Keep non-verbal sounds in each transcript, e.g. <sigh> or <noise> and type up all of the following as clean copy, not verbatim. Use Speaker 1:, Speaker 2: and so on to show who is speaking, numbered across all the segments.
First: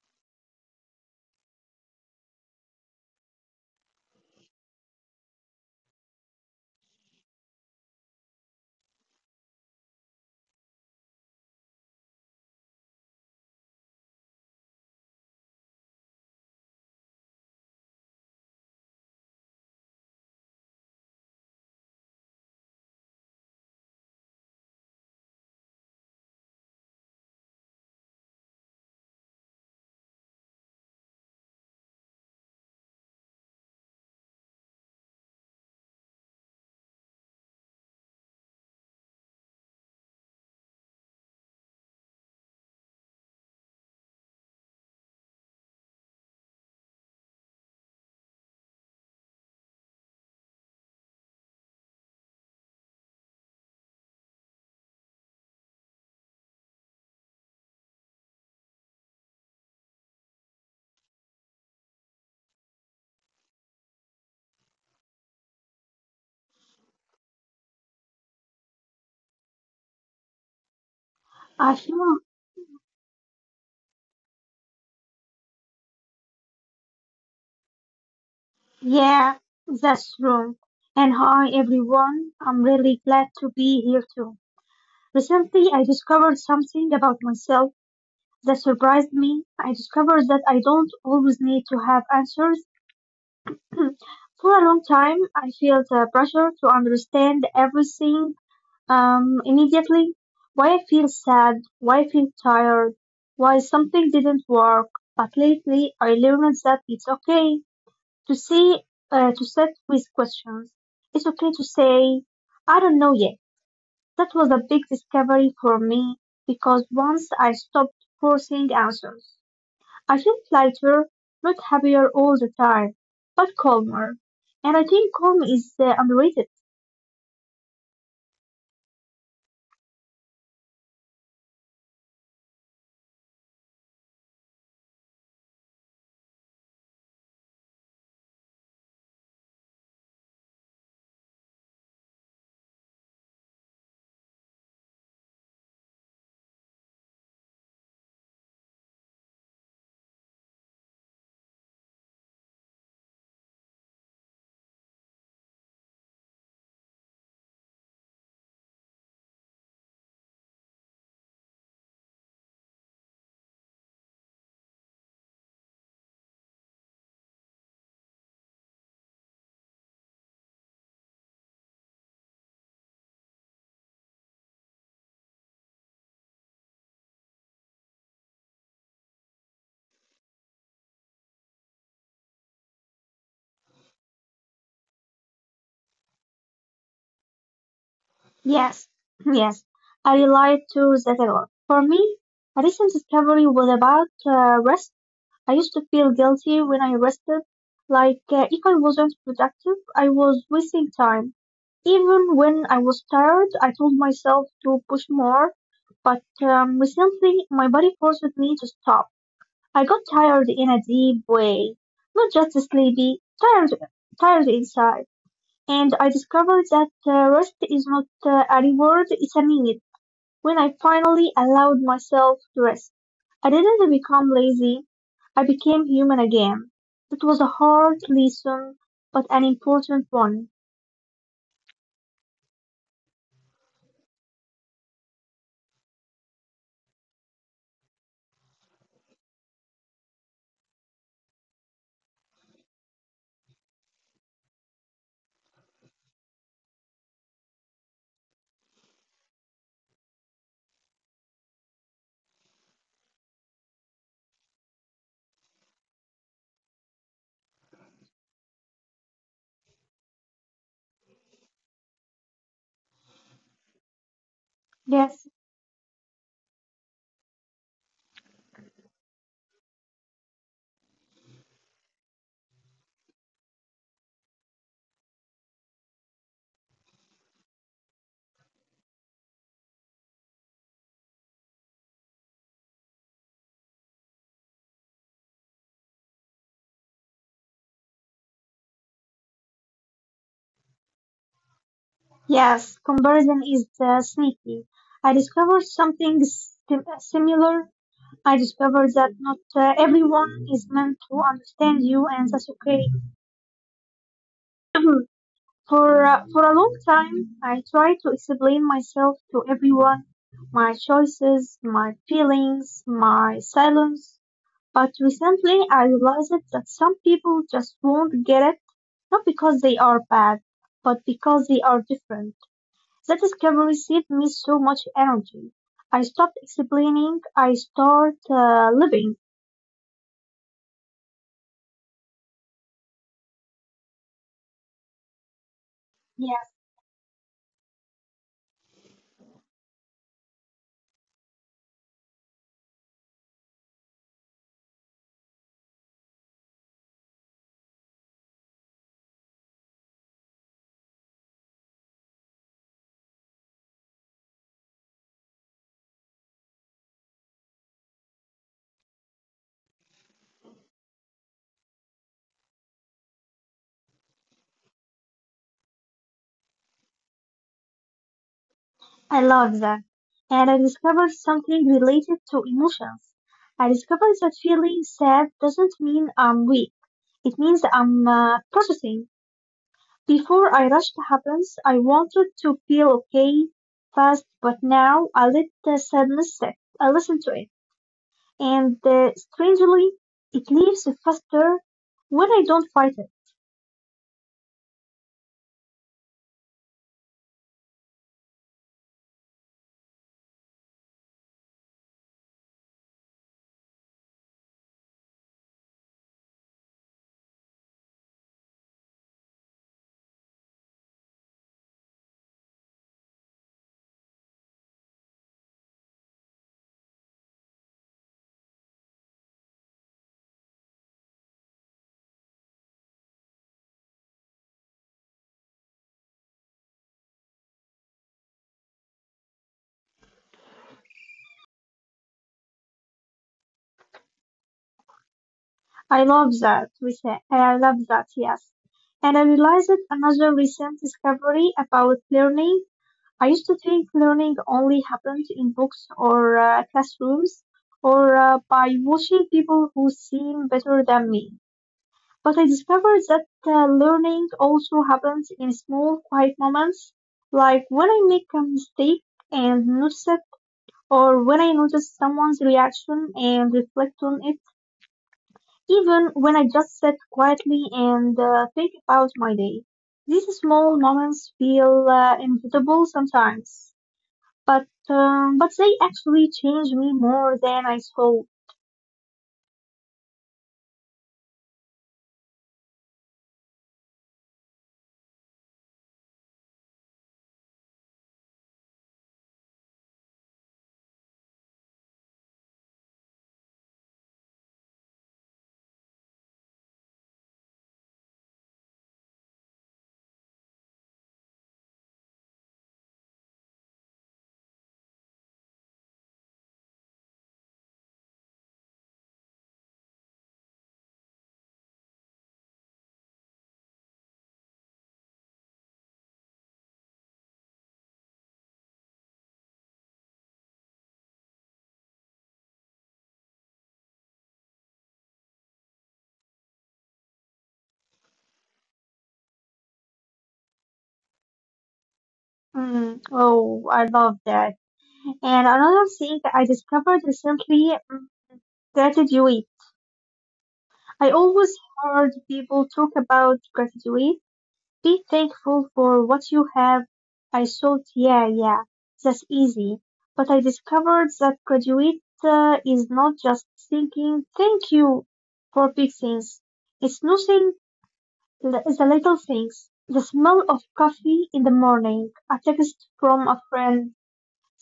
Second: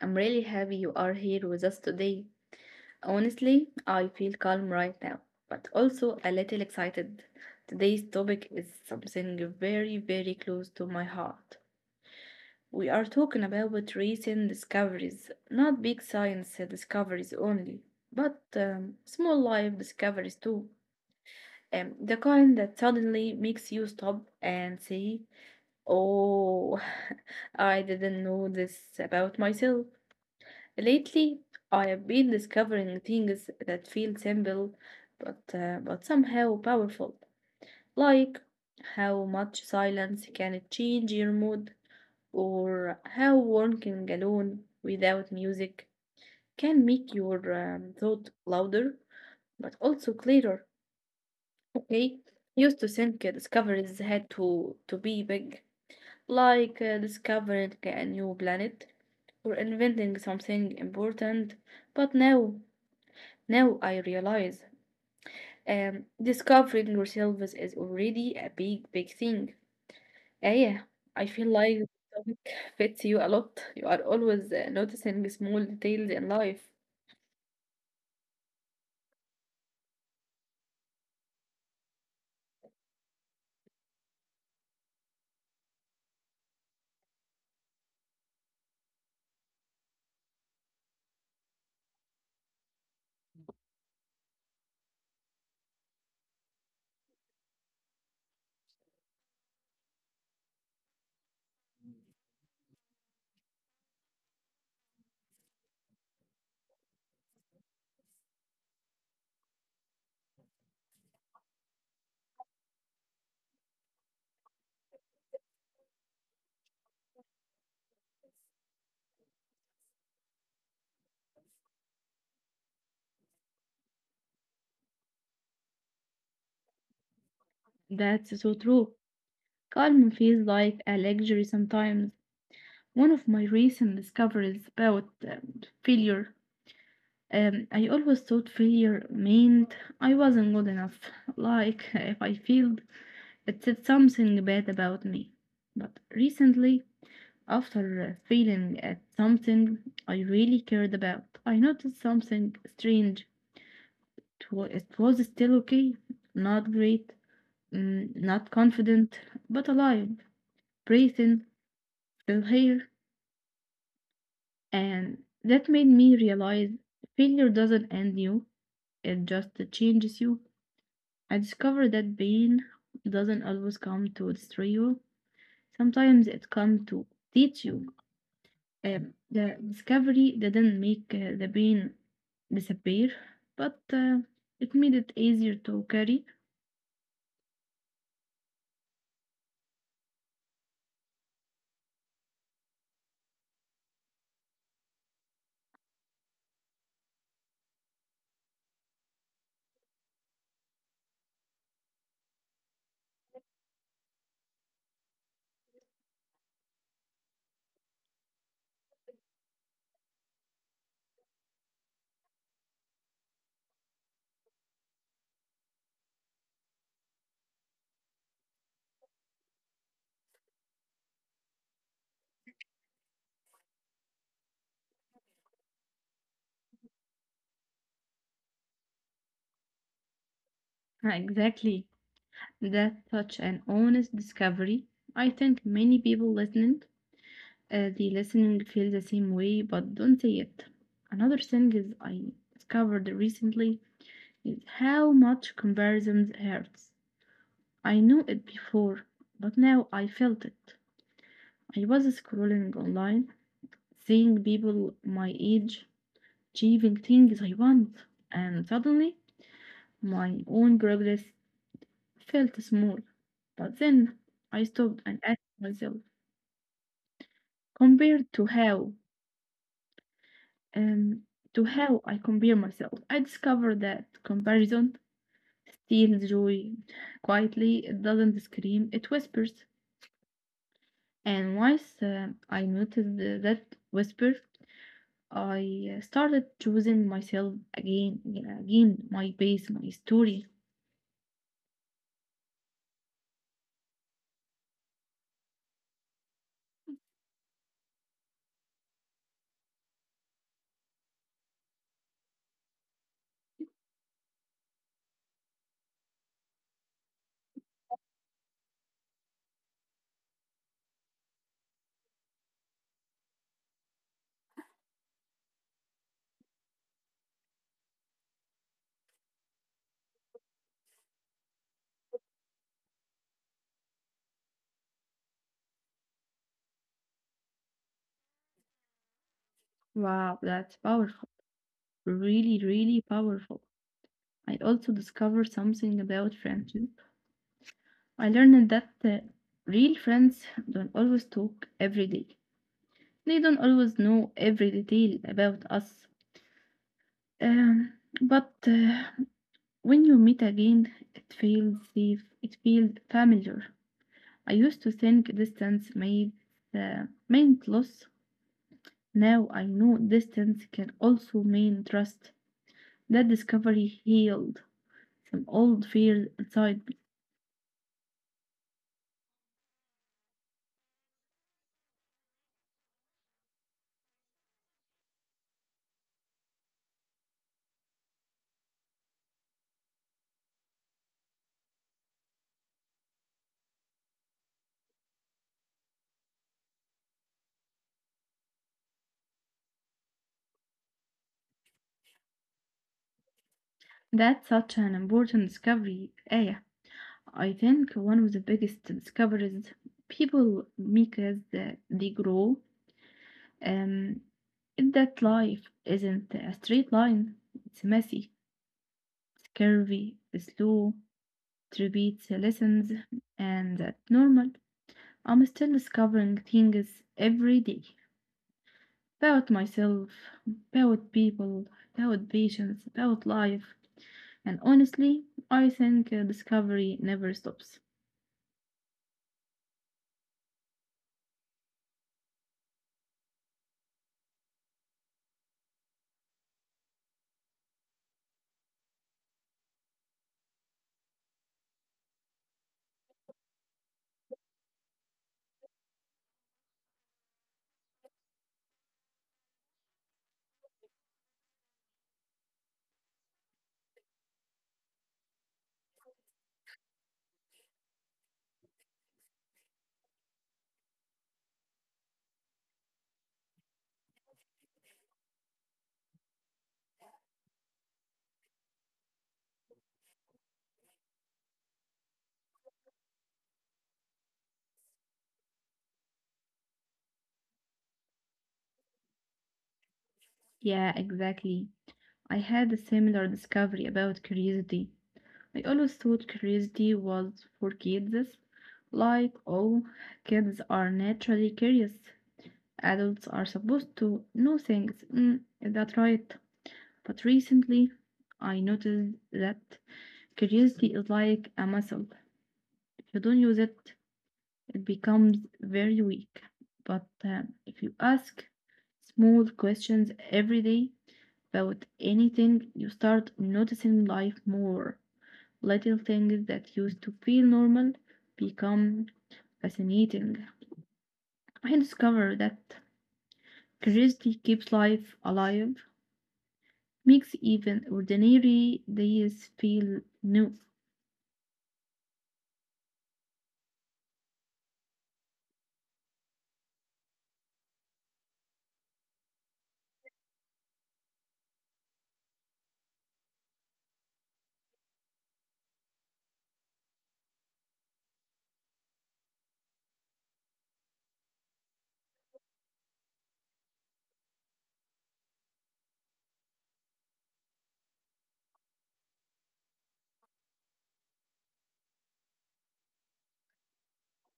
Speaker 1: I'm really happy you are here with us today. Honestly, I feel calm right now, but also a little excited. Today's topic is something very, very close to my heart. We are talking about recent discoveries, not big science discoveries only, but small life discoveries too. The kind that suddenly makes you stop and say, Oh, <laughs> I didn't know this about myself. Lately, I have been discovering things that feel simple but but somehow powerful, like how much silence can change your mood, or how working alone without music can make your thought louder but also clearer. Okay, used to think discoveries had to be big, like discovering a new planet or inventing something important, but now. Now I realize discovering yourself is already a big, big thing. Yeah, I feel like the
Speaker 2: Ashim,
Speaker 1: topic <laughs> fits you a lot. You are always noticing small details in life.
Speaker 2: yeah, that's true. And hi everyone, I'm really glad to be here too. Recently, I discovered something about myself that surprised me. I discovered that I don't always need to have answers. For a long time, I felt the pressure to understand everything immediately. Why I feel sad, why I feel tired, why something didn't work. But lately, I learned that it's okay to see to set with questions. It's okay to say, I don't know yet. That was a big discovery for me because once I stopped forcing answers, I felt lighter, not happier all the time, but calmer. And I think calm is underrated.
Speaker 1: That's so true. Calm feels like a luxury sometimes. One of my recent discoveries about failure. I always thought failure meant I wasn't good enough. <laughs> Like, if I failed, it said something bad about me. But recently, after failing at something I really cared about, I noticed something strange. It was still okay, not great, not confident, but alive, breathing, still here. And that made me realize failure doesn't end you, it just changes you. I discovered that pain doesn't always come to destroy you. Sometimes it comes to teach you. The discovery didn't make the pain disappear, but it made it easier to carry.
Speaker 2: Yes, <clears throat> yes, I relate to that a lot. For me, a recent discovery was about rest. I used to feel guilty when I rested, like if I wasn't productive, I was wasting time. Even when I was tired, I told myself to push more, but recently my body forced me to stop. I got tired in a deep way, not just sleepy, tired, tired inside. And I discovered that rest is not a reward, it's a need. When I finally allowed myself to rest, I didn't become lazy. I became human again. It was a hard lesson, but an important one.
Speaker 1: Ah, exactly. That such an honest discovery. I think many people listening, the listening feel the same way, but don't say it. Another thing is I discovered recently is how much comparisons hurts. I knew it before, but now I felt it. I was scrolling online, seeing people my age achieving things I want, and suddenly my own progress felt small. But then I stopped
Speaker 2: Yes,
Speaker 1: and asked myself, compared um, to how I compare myself, I discovered that comparison steals joy quietly. It doesn't scream, it whispers. And once I noticed that whisper, I started choosing myself again, again, my pace, my story.
Speaker 2: yes, comparison is sneaky. I discovered something similar. I discovered that not everyone is meant to understand you, and that's okay. For a long time, I tried to explain myself to everyone, my choices, my feelings, my silence. But recently, I realized that some people just won't get it, not because they are bad, but because they are different. That discovery saved me so much energy. I stopped explaining, I start living.
Speaker 1: Wow, that's powerful. Really, really powerful. I also discovered something about
Speaker 2: Yeah.
Speaker 1: friendship. I learned that real friends don't always talk every day. They don't always know every detail about us. Um, but when you meet again, it feels safe. It feels familiar. I used to think distance made meant loss. Now I know distance can also mean trust. That discovery healed some old fears inside me.
Speaker 2: I love that. And I discovered something related to emotions. I discovered that feeling sad doesn't mean I'm weak. It means I'm processing. Before I rushed happens, I wanted to feel okay fast, but now I let the sadness set. I listen to it. And strangely, it leaves faster when I don't fight it.
Speaker 1: That's such an important discovery, Aya. I think one of the biggest discoveries people make as they grow um, is that life isn't a straight line. It's messy, it's curvy, it's slow, it repeats lessons, and that's normal. I'm still discovering things every day, about myself, about people, about patience, about life. And honestly, I think discovery never stops.
Speaker 2: I love that, we say. I love that, yes. And I realized another recent discovery about learning. I used to think learning only happened in books or classrooms or by watching people who seem better than me. But I discovered that learning also happens in small, quiet moments, like when I make a mistake and notice it, or when I notice someone's reaction and reflect on it, even when I just sit quietly and think about my day. These small moments feel inevitable sometimes. But they actually changed me more than I thought.
Speaker 1: Yeah, exactly. I had a similar discovery about curiosity. I always thought curiosity was for kids. Like, oh, kids are naturally curious. Adults are supposed to know things. Mm, is that right? But recently, I noticed that curiosity is like a muscle. If you don't use it, it becomes very weak. But if you ask small questions every day about anything, you start noticing life more. Little things that used to feel normal become fascinating. I discovered that curiosity keeps life alive, makes even ordinary days feel new.
Speaker 2: Oh, I love that. And another thing that I discovered recently, gratitude. I always heard people talk about gratitude. Be thankful for what you have. I thought, yeah, yeah, that's easy. But I discovered that gratitude is not just thinking thank you for big things. It's nothing. The little things: the smell of coffee in the morning, a text from a friend,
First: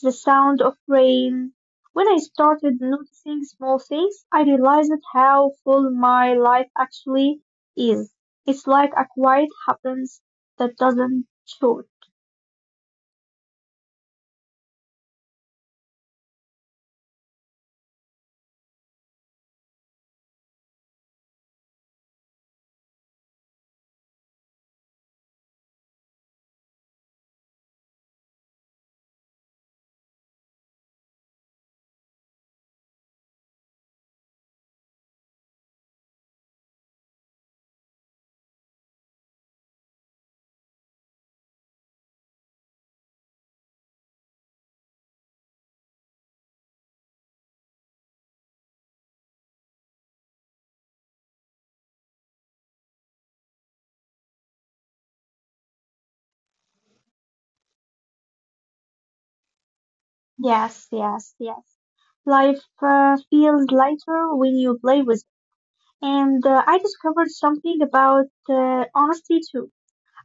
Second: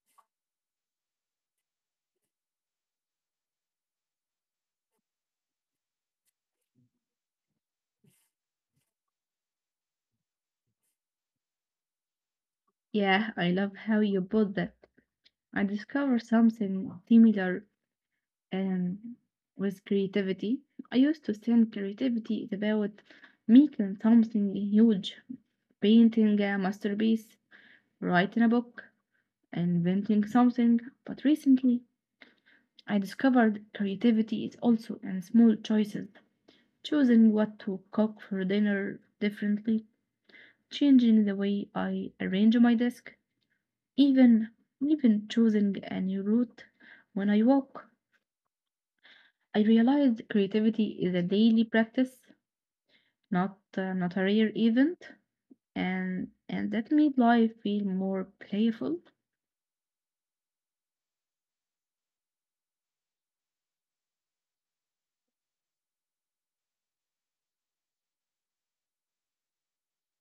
Speaker 2: the sound of rain. When I started noticing small things, I realized how full my life actually is. It's like a quiet happens that doesn't show.
Speaker 1: Yeah, I love how you put that. I discovered something similar um, with creativity. I used to think creativity is about making something huge, painting a masterpiece, writing a book, inventing something. But recently, I discovered creativity is also in small choices, choosing what to cook for dinner differently, changing the way I arrange my desk, even even choosing a new route when I walk. I realized creativity is a daily practice not not a rare event, and that made life feel more playful.
Speaker 2: Yes, yes, yes. Life feels lighter when you play with it. And I discovered something about honesty too.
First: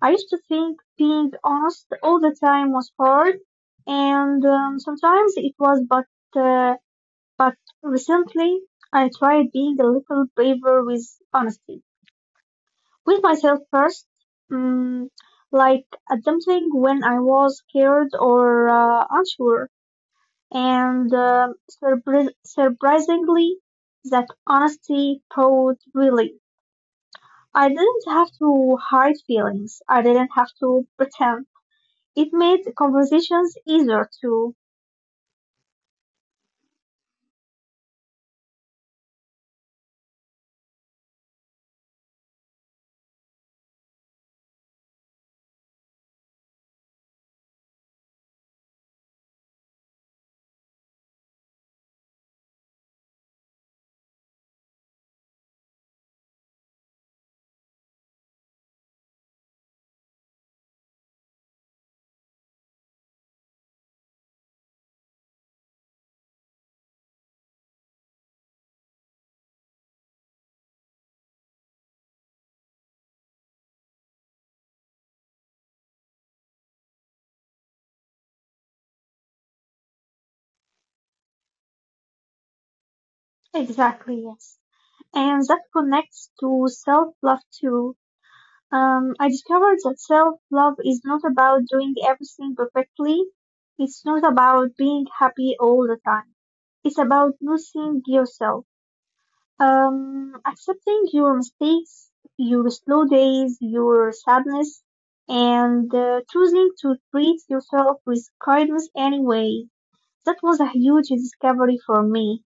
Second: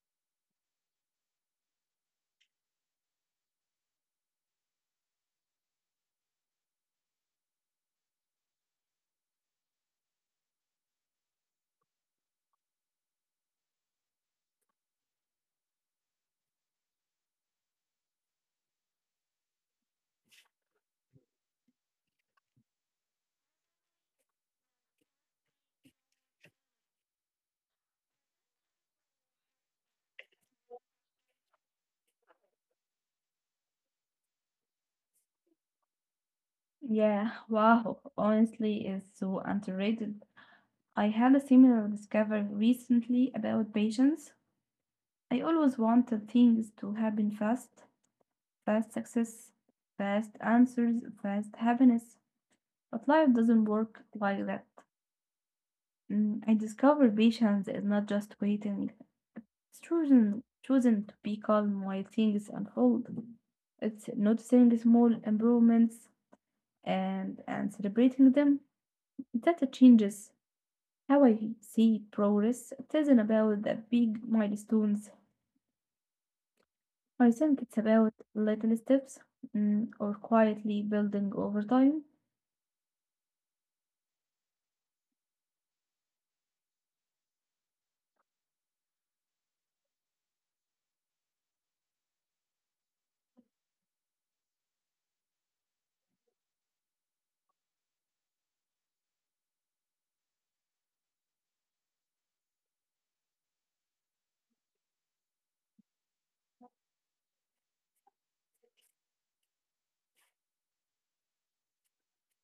Speaker 2: I used to think being honest all the time was hard, and sometimes it was, uh, but recently I tried being a little braver with honesty, with myself first, um, like attempting when I was scared or unsure, and surprisingly, that honesty brought really. I didn't have to hide feelings. I didn't have to pretend. It made conversations easier too.
Speaker 1: Yeah, wow. Honestly, it's so underrated. I had a similar discovery recently about patience. I always wanted things to happen fast, fast success, fast answers, fast happiness. But life doesn't work like that. Mm, I discovered patience is not just waiting. It's chosen, chosen to be calm while things unfold. It's noticing small improvements and celebrating them. That changes how I see progress. It isn't about the big milestones. I think it's about little steps or quietly building over time.
Speaker 2: Exactly, yes. And that connects to self-love too. I discovered that self-love is not about doing everything perfectly. It's not about being happy all the time. It's about noticing yourself, accepting your mistakes, your slow days, your sadness, and choosing to treat yourself with kindness anyway. That was a huge discovery for me,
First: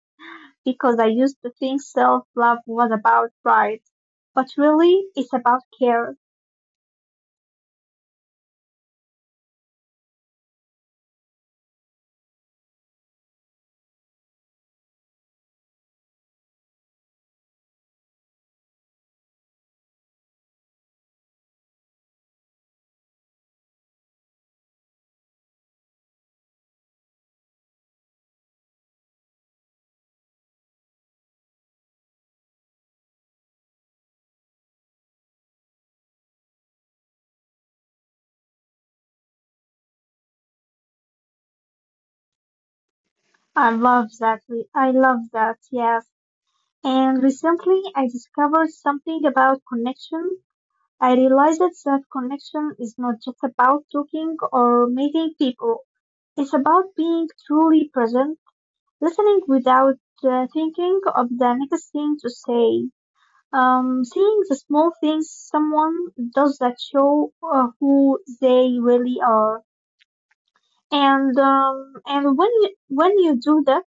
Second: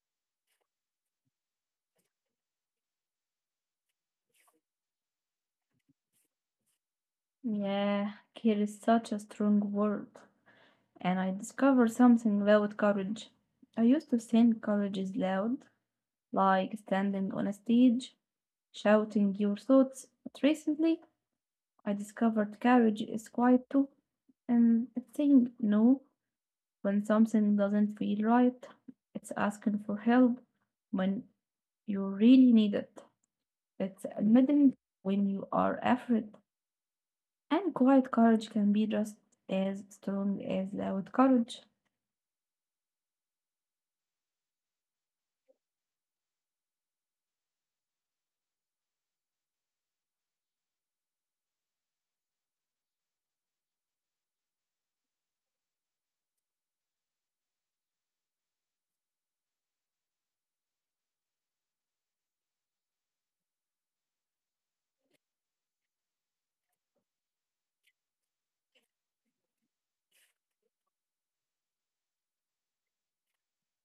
Speaker 2: because I used to think self-love was about pride, but really it's about care.
Speaker 1: Yeah, care is such a strong word. And I discovered something about courage. I used to think courage is loud, like standing on a stage shouting your thoughts. But recently, I discovered courage is quiet too. And it's saying no when something doesn't feel right. It's asking for help when you really need it. It's admitting when you are afraid. And quiet courage can be just as strong as loud courage.
Speaker 2: I love that. I love that. Yes. And recently I discovered something about connection. I realized that connection is not just about talking or meeting people. It's about being truly present, listening without thinking of the next thing to say, seeing the small things someone does that show who they really are, and when you do that,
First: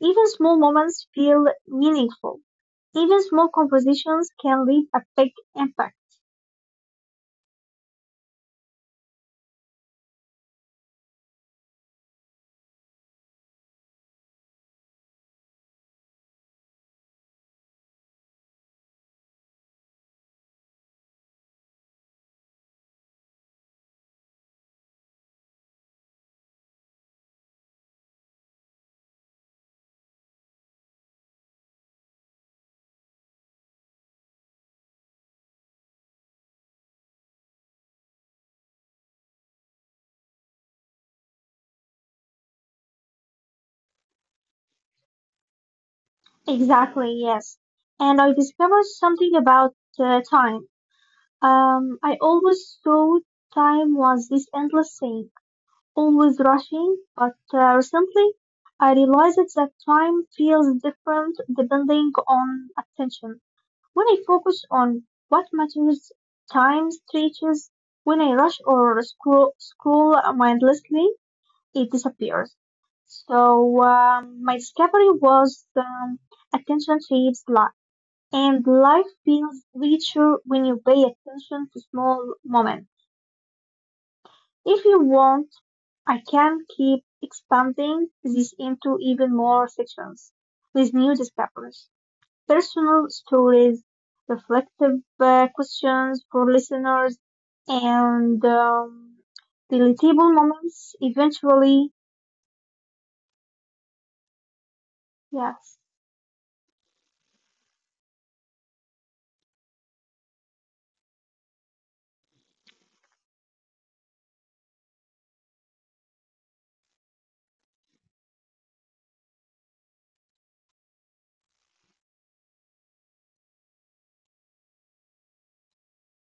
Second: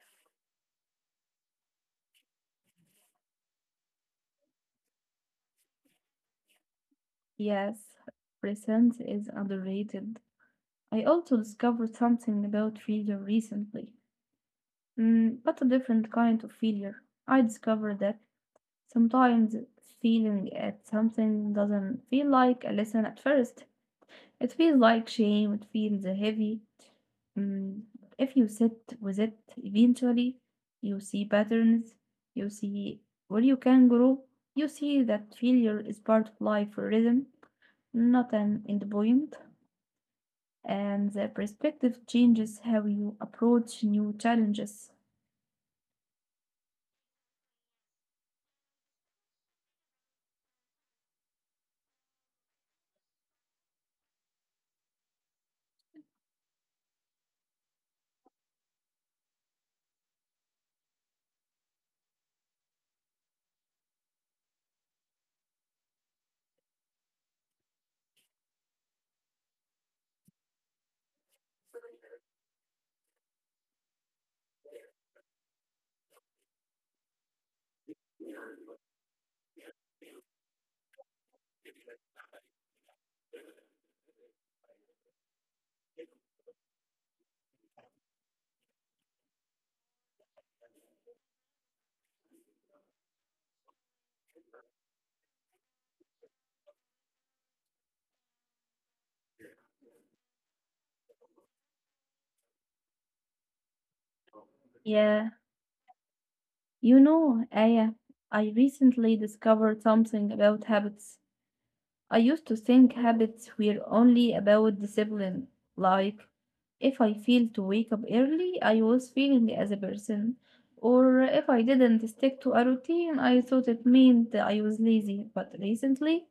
Speaker 2: even small moments feel meaningful. Even small compositions can leave a big impact.
Speaker 1: Yes, presence is underrated. I also discovered something about freedom recently. Mm, but a different kind of failure. I discovered that sometimes feeling at something doesn't feel like a lesson at first. It feels like shame, it feels heavy. But if you sit with it, eventually you see patterns, you see where you can grow, you see that failure is part of life for a reason, not an end point, and the perspective changes how you approach new challenges.
Speaker 2: Exactly, yes. And I discovered something about time. I always thought time was this endless thing always rushing, but recently I realized that time feels different depending on attention. When I focus on what matters, time stretches. When I rush or scroll mindlessly, it disappears. So my discovery was attention shapes life, and life feels richer when you pay attention to small moments. If you want, I can keep expanding this into even more sections with new discoveries, personal stories, reflective questions for listeners, and deletable moments eventually.
Speaker 1: Yeah.
Speaker 2: Yes,
Speaker 1: You know, Aya, I recently discovered something about habits. I used to think habits were only about discipline. Like, if I failed to wake up early, I was failing as a person. Or if I didn't stick to a routine, I thought it meant I was lazy. But recently,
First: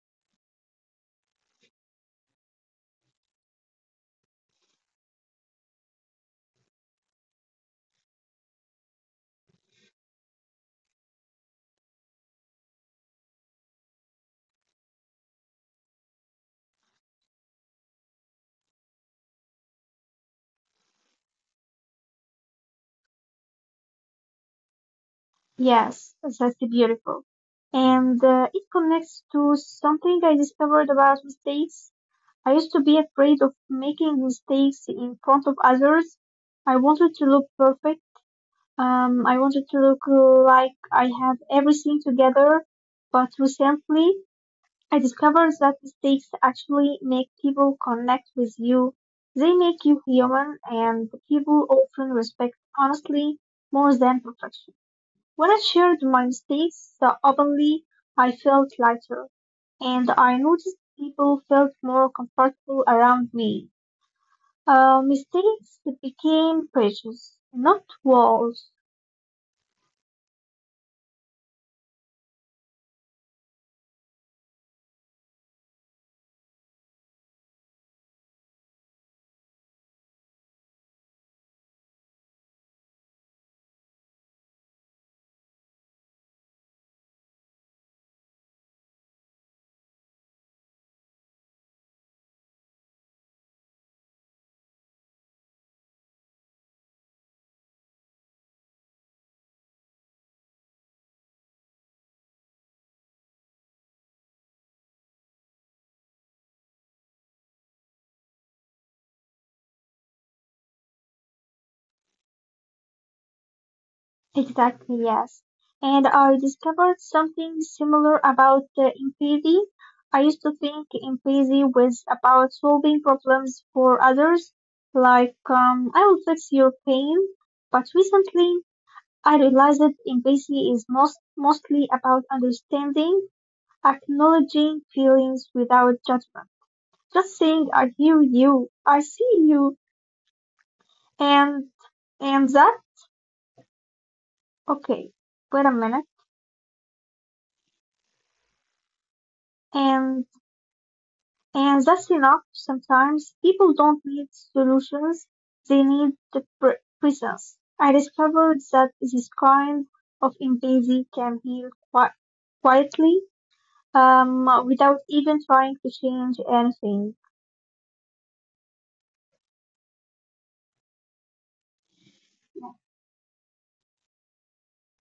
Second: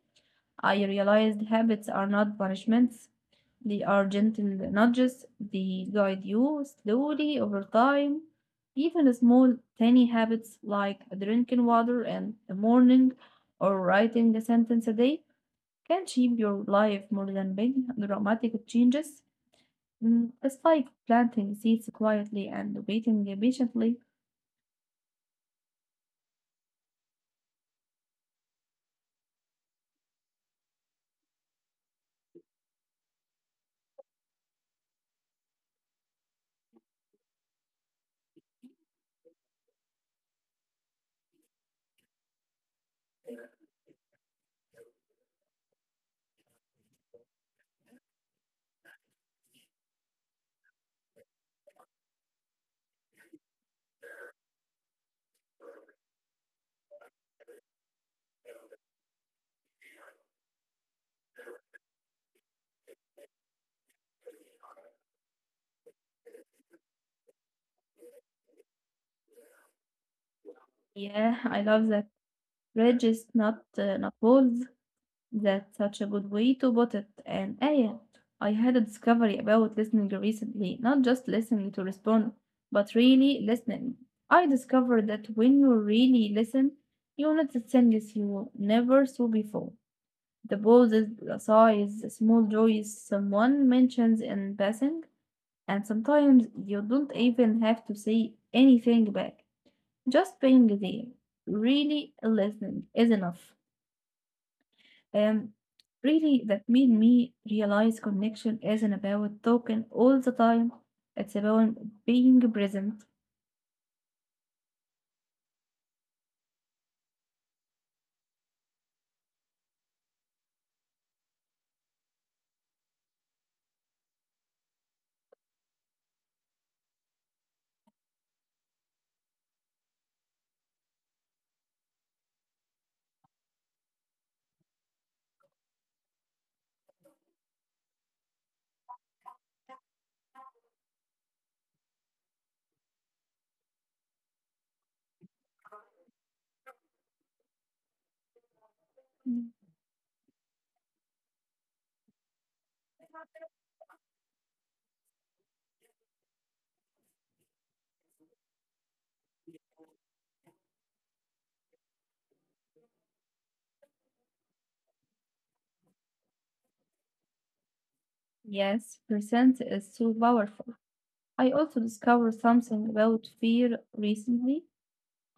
Speaker 1: I realized habits are not punishments. They are gentle nudges. They guide you slowly over time. Even small, tiny habits like drinking water in the morning or writing a sentence a day can shape your life more than big dramatic changes. Mm, it's like planting seeds quietly and waiting patiently.
Speaker 2: yes, that's beautiful. And it connects to something I discovered about mistakes. I used to be afraid of making mistakes in front of others. I wanted to look perfect. I wanted to look like I have everything together. But recently, I discovered that mistakes actually make people connect with you. They make you human, and people often respect honestly more than perfection. When I shared my mistakes openly, I felt lighter, and I noticed people felt more comfortable around me. Mistakes became bridges, not walls.
Speaker 1: Yeah, <laughs> I love that. Bridges, not not walls. That's such a good way to put it. And Aya, I had a discovery about listening recently, not just listening to respond, but really listening. I discovered that when you really listen, you notice things you never saw before. The pauses, the sighs, the small joys someone mentions in passing, and sometimes you don't even have to say anything back. Just being there, really listening, is enough. Um, really, that made me realize connection isn't about talking all the time, it's about being present.
Speaker 2: Exactly, yes. And I discovered something similar about empathy. I used to think empathy was about solving problems for others, like, I will fix your pain. But recently, I realized that empathy is mostly about understanding, acknowledging feelings without judgment. Just saying, I hear you, I see you. And and that okay, wait a minute.
Speaker 1: Mm.
Speaker 2: And and that's enough. Sometimes people don't need solutions; they need the presence. I discovered that this kind of empathy can heal quietly, without even trying to change anything.
Speaker 1: Yes, present is so powerful. I also discovered something about fear recently.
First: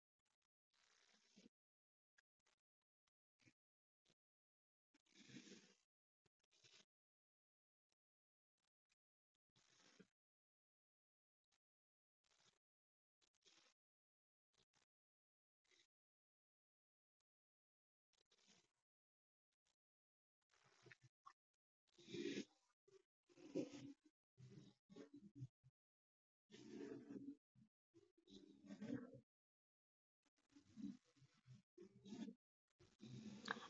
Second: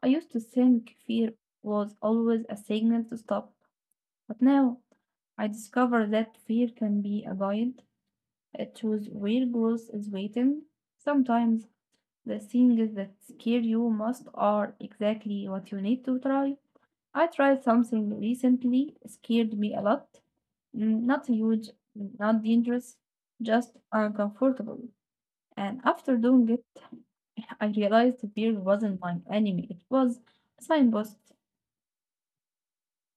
Speaker 1: I used to think fear was always a signal to stop, but now I discovered that fear can be a guide. It shows where growth is waiting. Sometimes the things that scare you most are exactly what you need to try. I tried something recently, scared me a lot. Mm, not huge, not dangerous, just uncomfortable. And after doing it, <laughs> I realized the beer wasn't my enemy, it was a signpost.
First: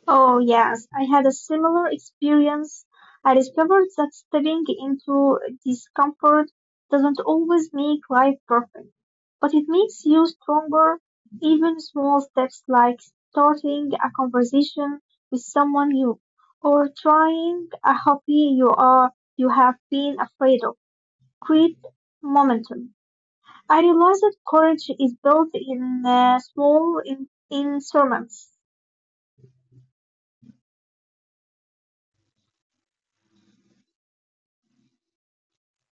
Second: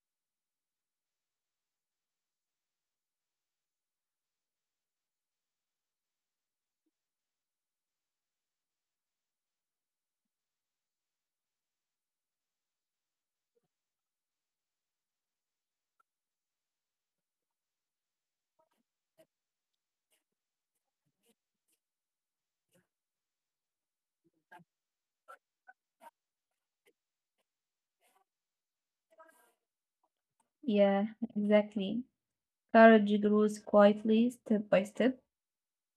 Speaker 2: Oh, yes, I had a similar experience. I discovered that stepping into discomfort doesn't always make life perfect, but it makes you stronger. Even small steps like starting a conversation with someone new or trying a hobby you have been afraid of create momentum. I realized that courage is built in in sermons.
Speaker 1: Yeah, exactly. Courage grows quietly, step by step,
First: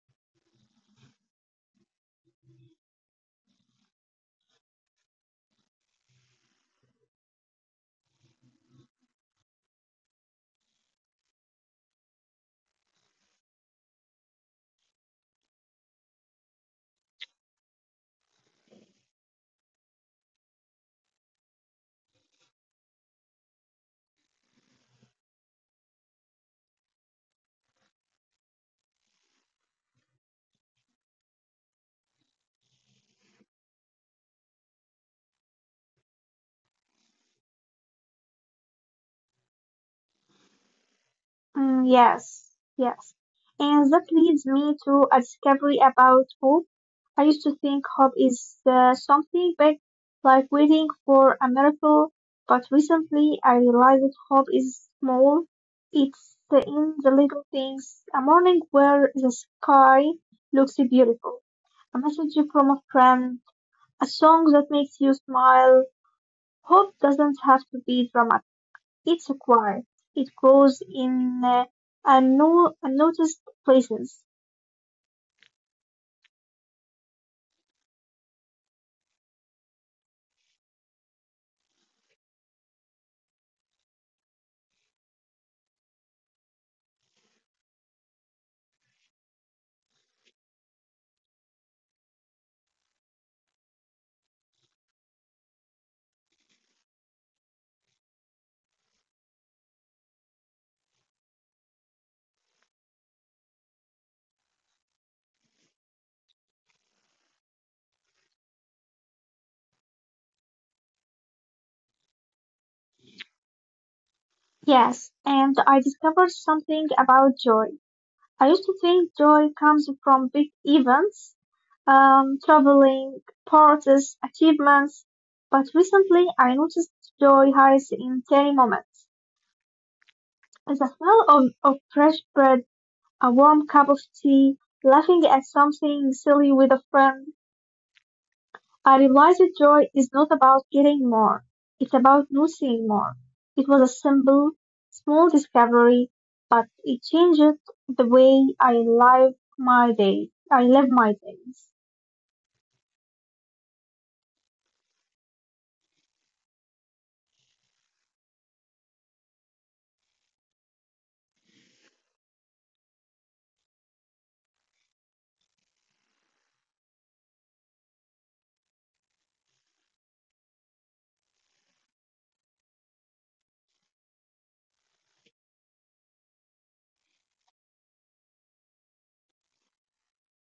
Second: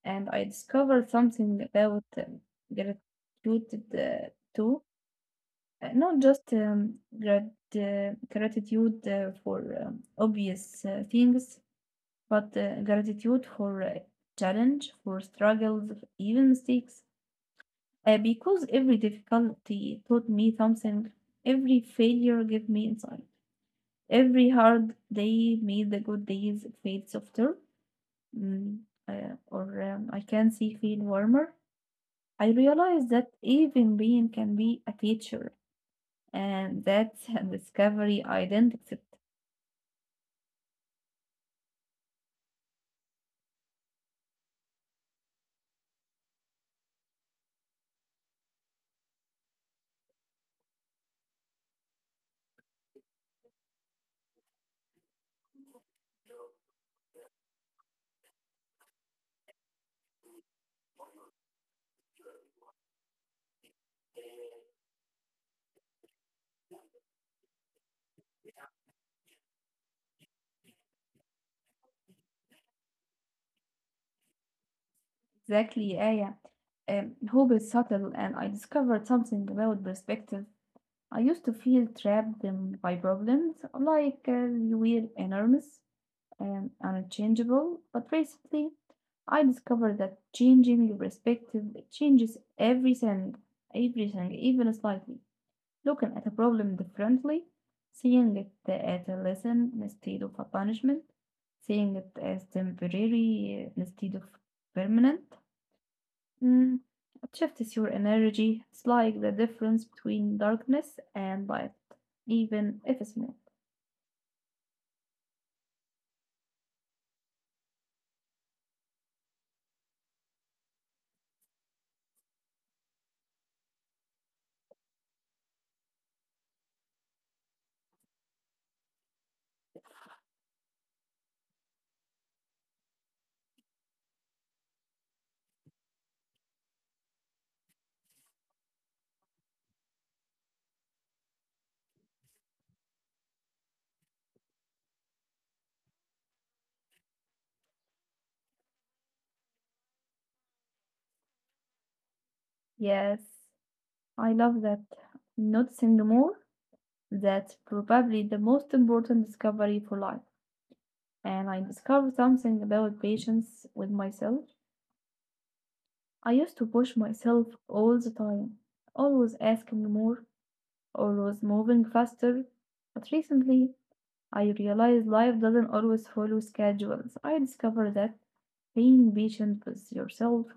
Speaker 1: and I discovered something about gratitude too. Not just gratitude for obvious things, but gratitude for challenge, for struggles, even mistakes. Because every difficulty taught me something, every failure gave me insight, every hard day made the good days feel softer, mm, or I can see feel warmer. I realized that even pain can be a teacher. And that discovery I didn't accept.
Speaker 2: Yes, yes. And that leads me to a discovery about hope. I used to think hope is something big, like waiting for a miracle, but recently I realized that hope is small. It's in the little things. A morning where the sky looks beautiful, a message from a friend, a song that makes you smile. Hope doesn't have to be dramatic. It's acquired; it grows in unnoticed places.
Speaker 1: Exactly, yeah, yeah. Hope is subtle, and I discovered something about perspective. I used to feel trapped by problems, like they were enormous and unchangeable. But recently, I discovered that changing your perspective changes everything, everything, even slightly. Looking at a problem differently, seeing it as a lesson instead of a punishment, seeing it as temporary instead of permanent. Mm, it shifts your energy. It's like the difference between darkness and light, even if it's small.
Speaker 2: Yes, and I discovered something about joy. I used to think joy comes from big events, traveling, parties, achievements, but recently I noticed joy hides in tiny moments. The smell of fresh bread, a warm cup of tea, laughing at something silly with a friend. I realized that joy is not about getting more. It's about noticing more. It was a simple, small discovery, but it changed the way I live my days.
Speaker 1: Yes, I love that. Noticing more, that's probably the most important discovery for life. And I discovered something about patience with myself. I used to push myself all the time, always asking more, always moving faster. But recently, I realized life doesn't always follow schedules. I discovered that being patient with yourself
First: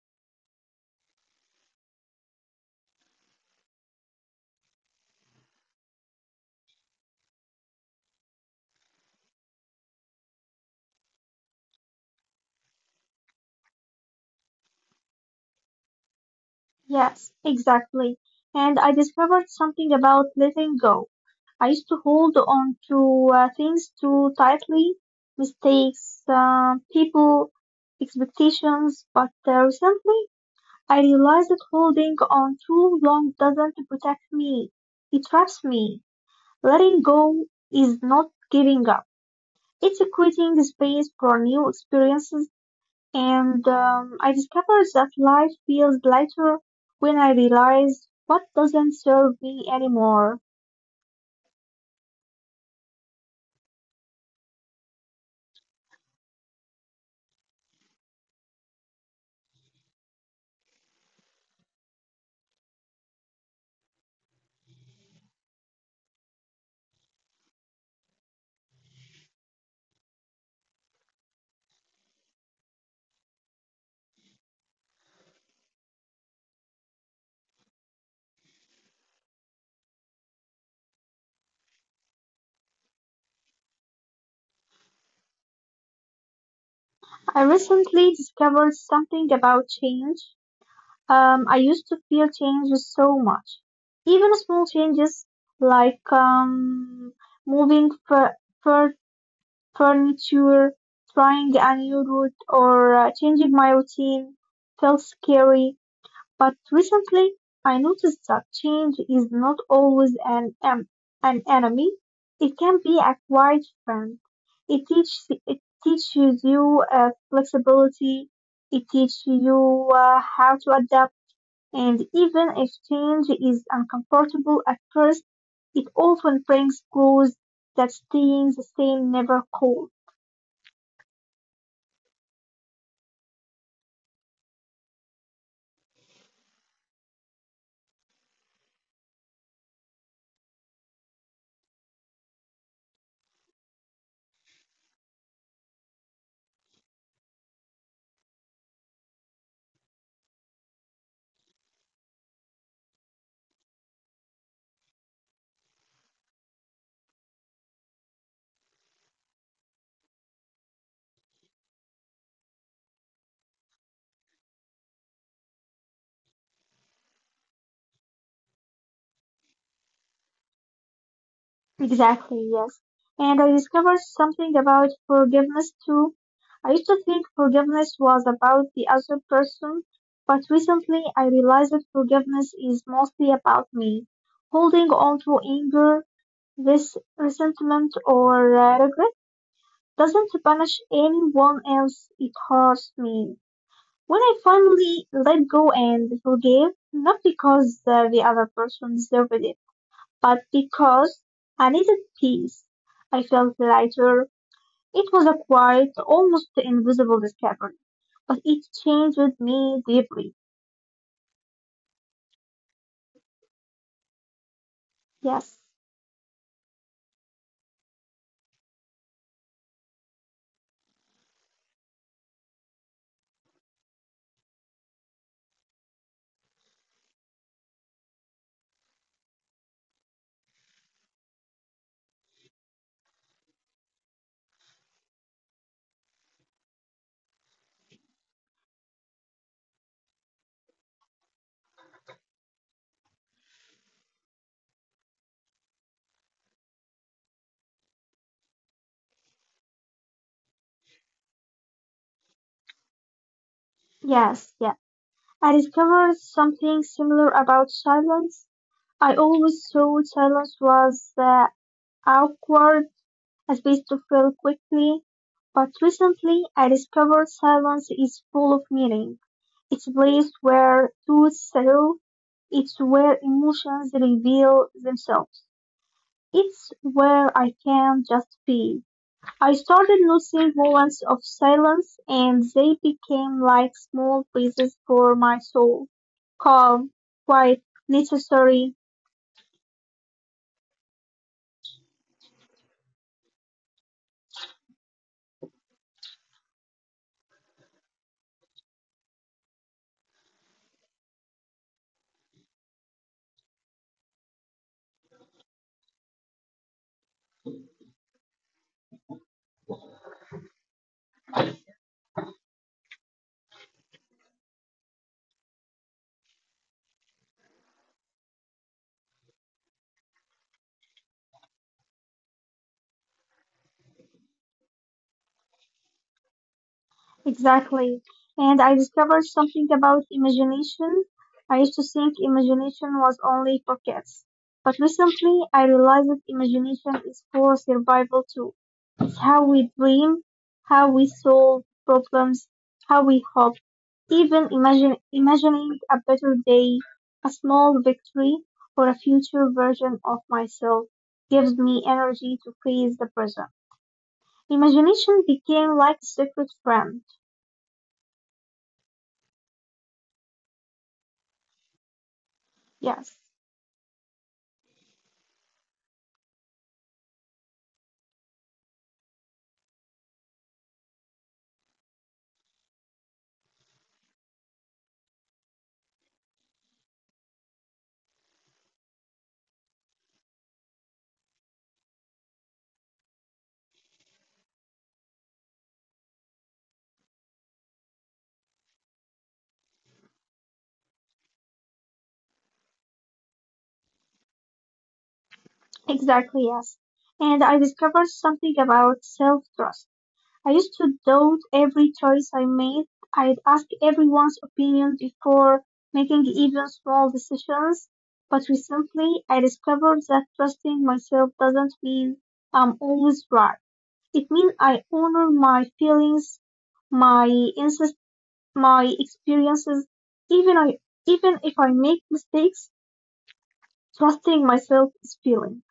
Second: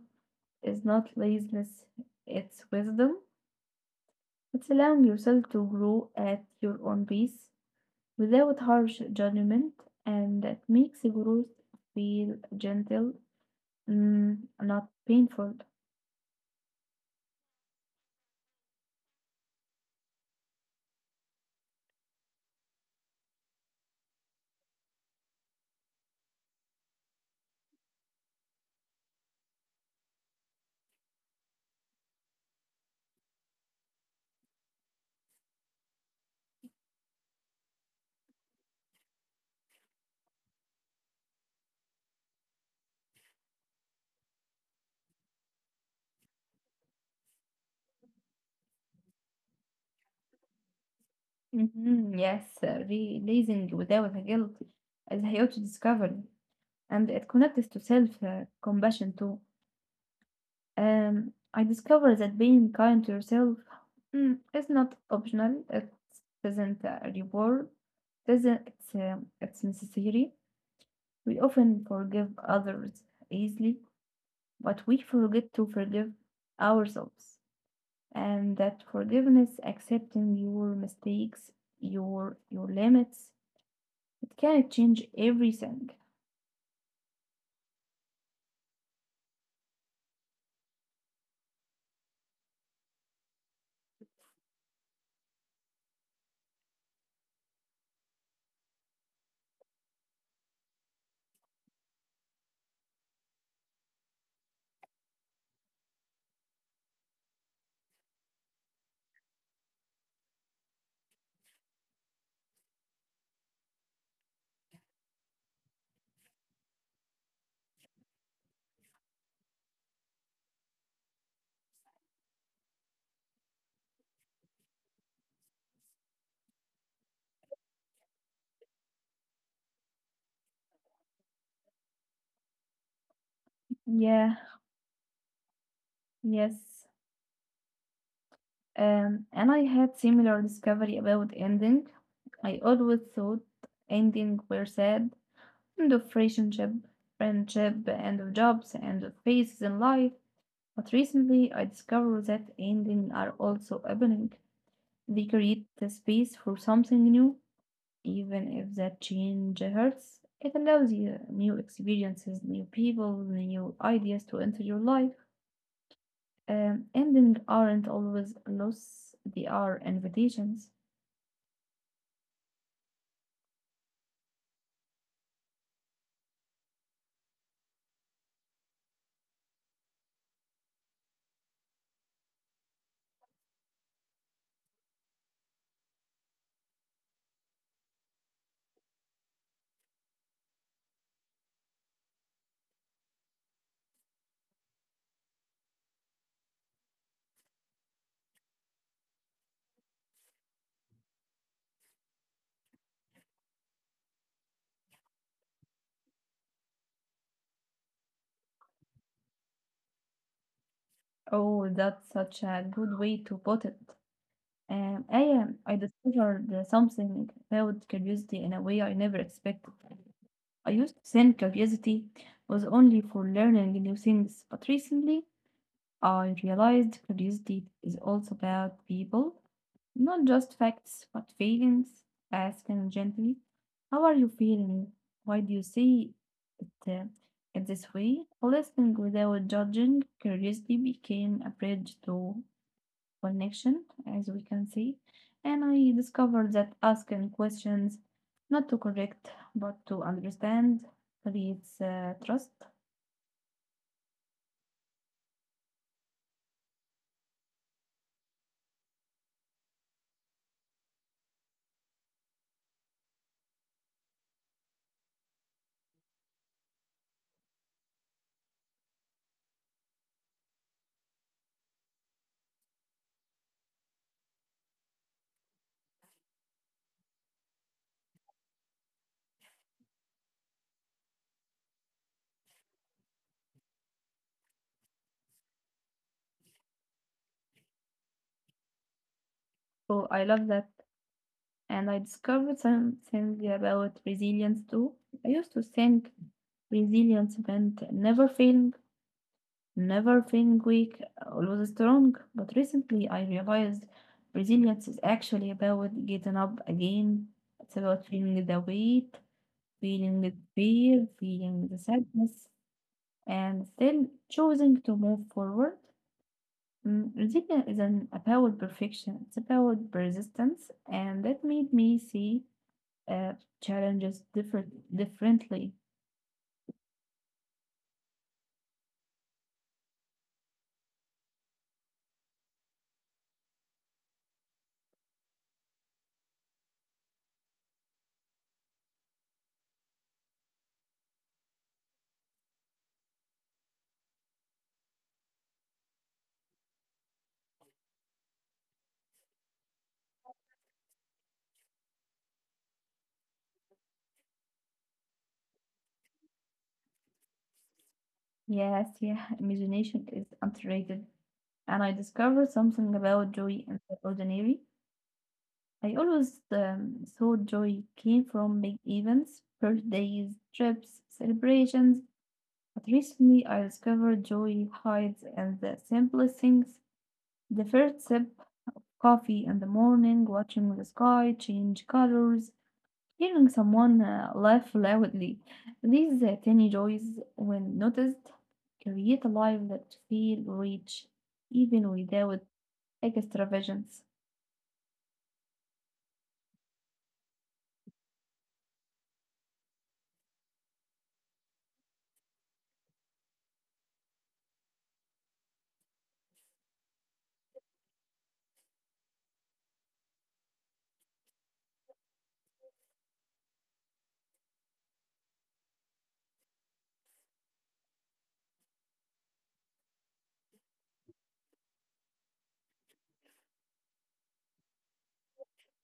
Speaker 1: is not laziness, it's wisdom. It's allowing yourself to grow at your own pace without harsh judgment, and that makes growth feel gentle, not painful.
Speaker 2: Yes, exactly. And I discovered something about letting go. I used to hold on to things too tightly, mistakes, people, expectations, but recently I realize that holding on too long doesn't protect me. It traps me. Letting go is not giving up. It's creating space for new experiences, and I discovered that life feels lighter when I realize what doesn't serve me anymore.
Speaker 1: Mhm, yes, releasing without the guilt is a huge discovery, and it connects to self compassion too. I discovered that being kind to yourself is not optional, it isn't a reward, it isn't, it's necessary. We often forgive others easily, but we forget to forgive ourselves, and that forgiveness, accepting your mistakes, your limits, it can change everything.
Speaker 2: I recently discovered something about change. I used to fear change so much. Even small changes like moving fur- further furniture, trying a new route, or changing my routine felt scary. But recently, I noticed that change is not always an enemy. It can be a quiet friend. It teaches you flexibility. It teaches you how to adapt. And even if change is uncomfortable at first, it often brings growth that staying the same never cold.
Speaker 1: Yeah, yes. And I had similar discovery about ending. I always thought ending were sad, end of relationship, friendship, end of jobs, end of phases in life. But recently I discovered that ending are also opening. They create the space for something new, even if that change hurts. It allows you new experiences, new people, new ideas to enter your life. Endings aren't always loss, they are invitations.
Speaker 2: Exactly, yes. And I discovered something about forgiveness too. I used to think forgiveness was about the other person, but recently I realized that forgiveness is mostly about me. Holding on to anger, this resentment, or regret doesn't punish anyone else, it hurts me. When I finally let go and forgive, not because the other person deserved it, but because I needed peace. I felt lighter. It was a quiet, almost invisible discovery, but it changed me deeply.
Speaker 1: Oh, that's such a good way to put it.
Speaker 2: Yes,
Speaker 1: I discovered something about curiosity in a way I never expected. I used to think curiosity was only for learning new things, but recently I realized curiosity is also about people, not just facts, but feelings. Asking gently, how are you feeling? Why do you see it, uh, it this way? Listening without judging, curiosity became a bridge to connection, as we can see. And I discovered that asking questions, not to correct, but to understand, creates trust.
Speaker 2: yes, yeah. I discovered something similar about silence. I always thought silence was awkward, a space to fill quickly, but recently I discovered silence is full of meaning. It's a place where truth settle. It's where emotions reveal themselves. It's where I can just be. I started noticing moments of silence and they became like small pieces for my soul. Calm, quiet, necessary.
Speaker 1: So I love that. And I discovered something about resilience too. I used to think resilience meant never failing, never feeling weak, always strong. But recently I realized resilience is actually about getting up again. It's about feeling the weight, feeling the fear, feeling the sadness, and still choosing to move forward. Mm, resilience isn't about perfection, it's about persistence, and that made me see uh, challenges differently.
Speaker 2: Exactly. And I discovered something about imagination. I used to think imagination was only for kids. But recently, I realized that imagination is for survival too. It's how we dream, how we solve problems, how we hope. Even imagining a better day, a small victory, or a future version of myself gives me energy to face the present. Imagination became like a secret friend.
Speaker 1: Yes, yeah, <laughs> imagination is underrated. And I discovered something about
Speaker 2: Yes.
Speaker 1: joy in the ordinary. I always thought joy came from big events, birthdays, trips, celebrations. But recently, I discovered joy hides in the simplest things. The first sip coffee in the morning, watching the sky change colors, hearing someone laugh loudly. These tiny joys, when noticed, create a life that feels rich, even without extravagance.
Speaker 2: Exactly, yes. And I discovered something about self-trust. I used to doubt every choice I made. I'd ask everyone's opinion before making even small decisions. But recently, I discovered that trusting myself doesn't mean I'm always right. It means I honor my feelings, my insist, my experiences, even I, even if I make mistakes, trusting myself is feeling.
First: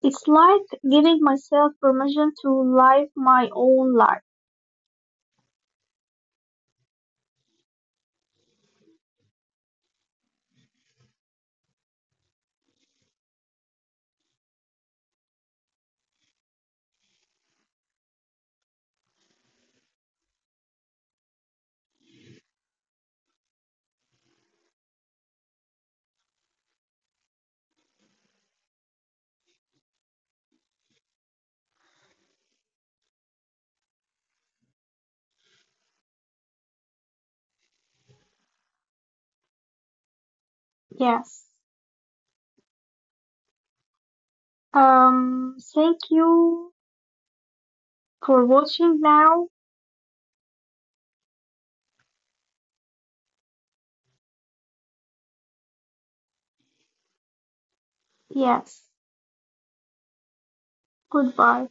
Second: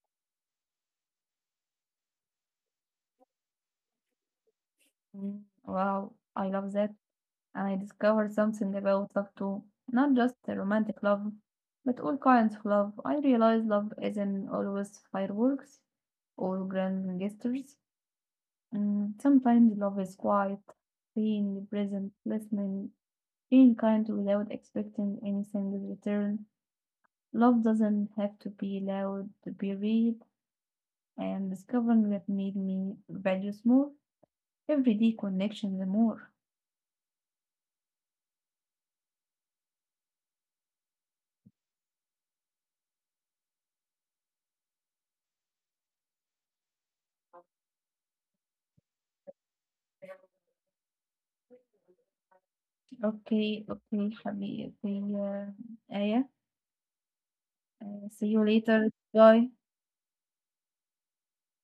Speaker 2: It's like giving myself permission to live my own life.
Speaker 1: Mm, wow, I love that. And I discovered something about love too. Not just the romantic love, but all kinds of love. I realized love isn't always fireworks or grand gestures. Mm, sometimes love is quiet, being present, listening, being kind without expecting anything in return. Love doesn't have to be loud to be real, and discovering that made me values more everyday connections more.
Speaker 2: Yes. Thank you for watching now.
Speaker 1: Okay, okay, حبيبي, okay, آية, see you
Speaker 2: Yes.
Speaker 1: later, bye.
Speaker 2: Goodbye.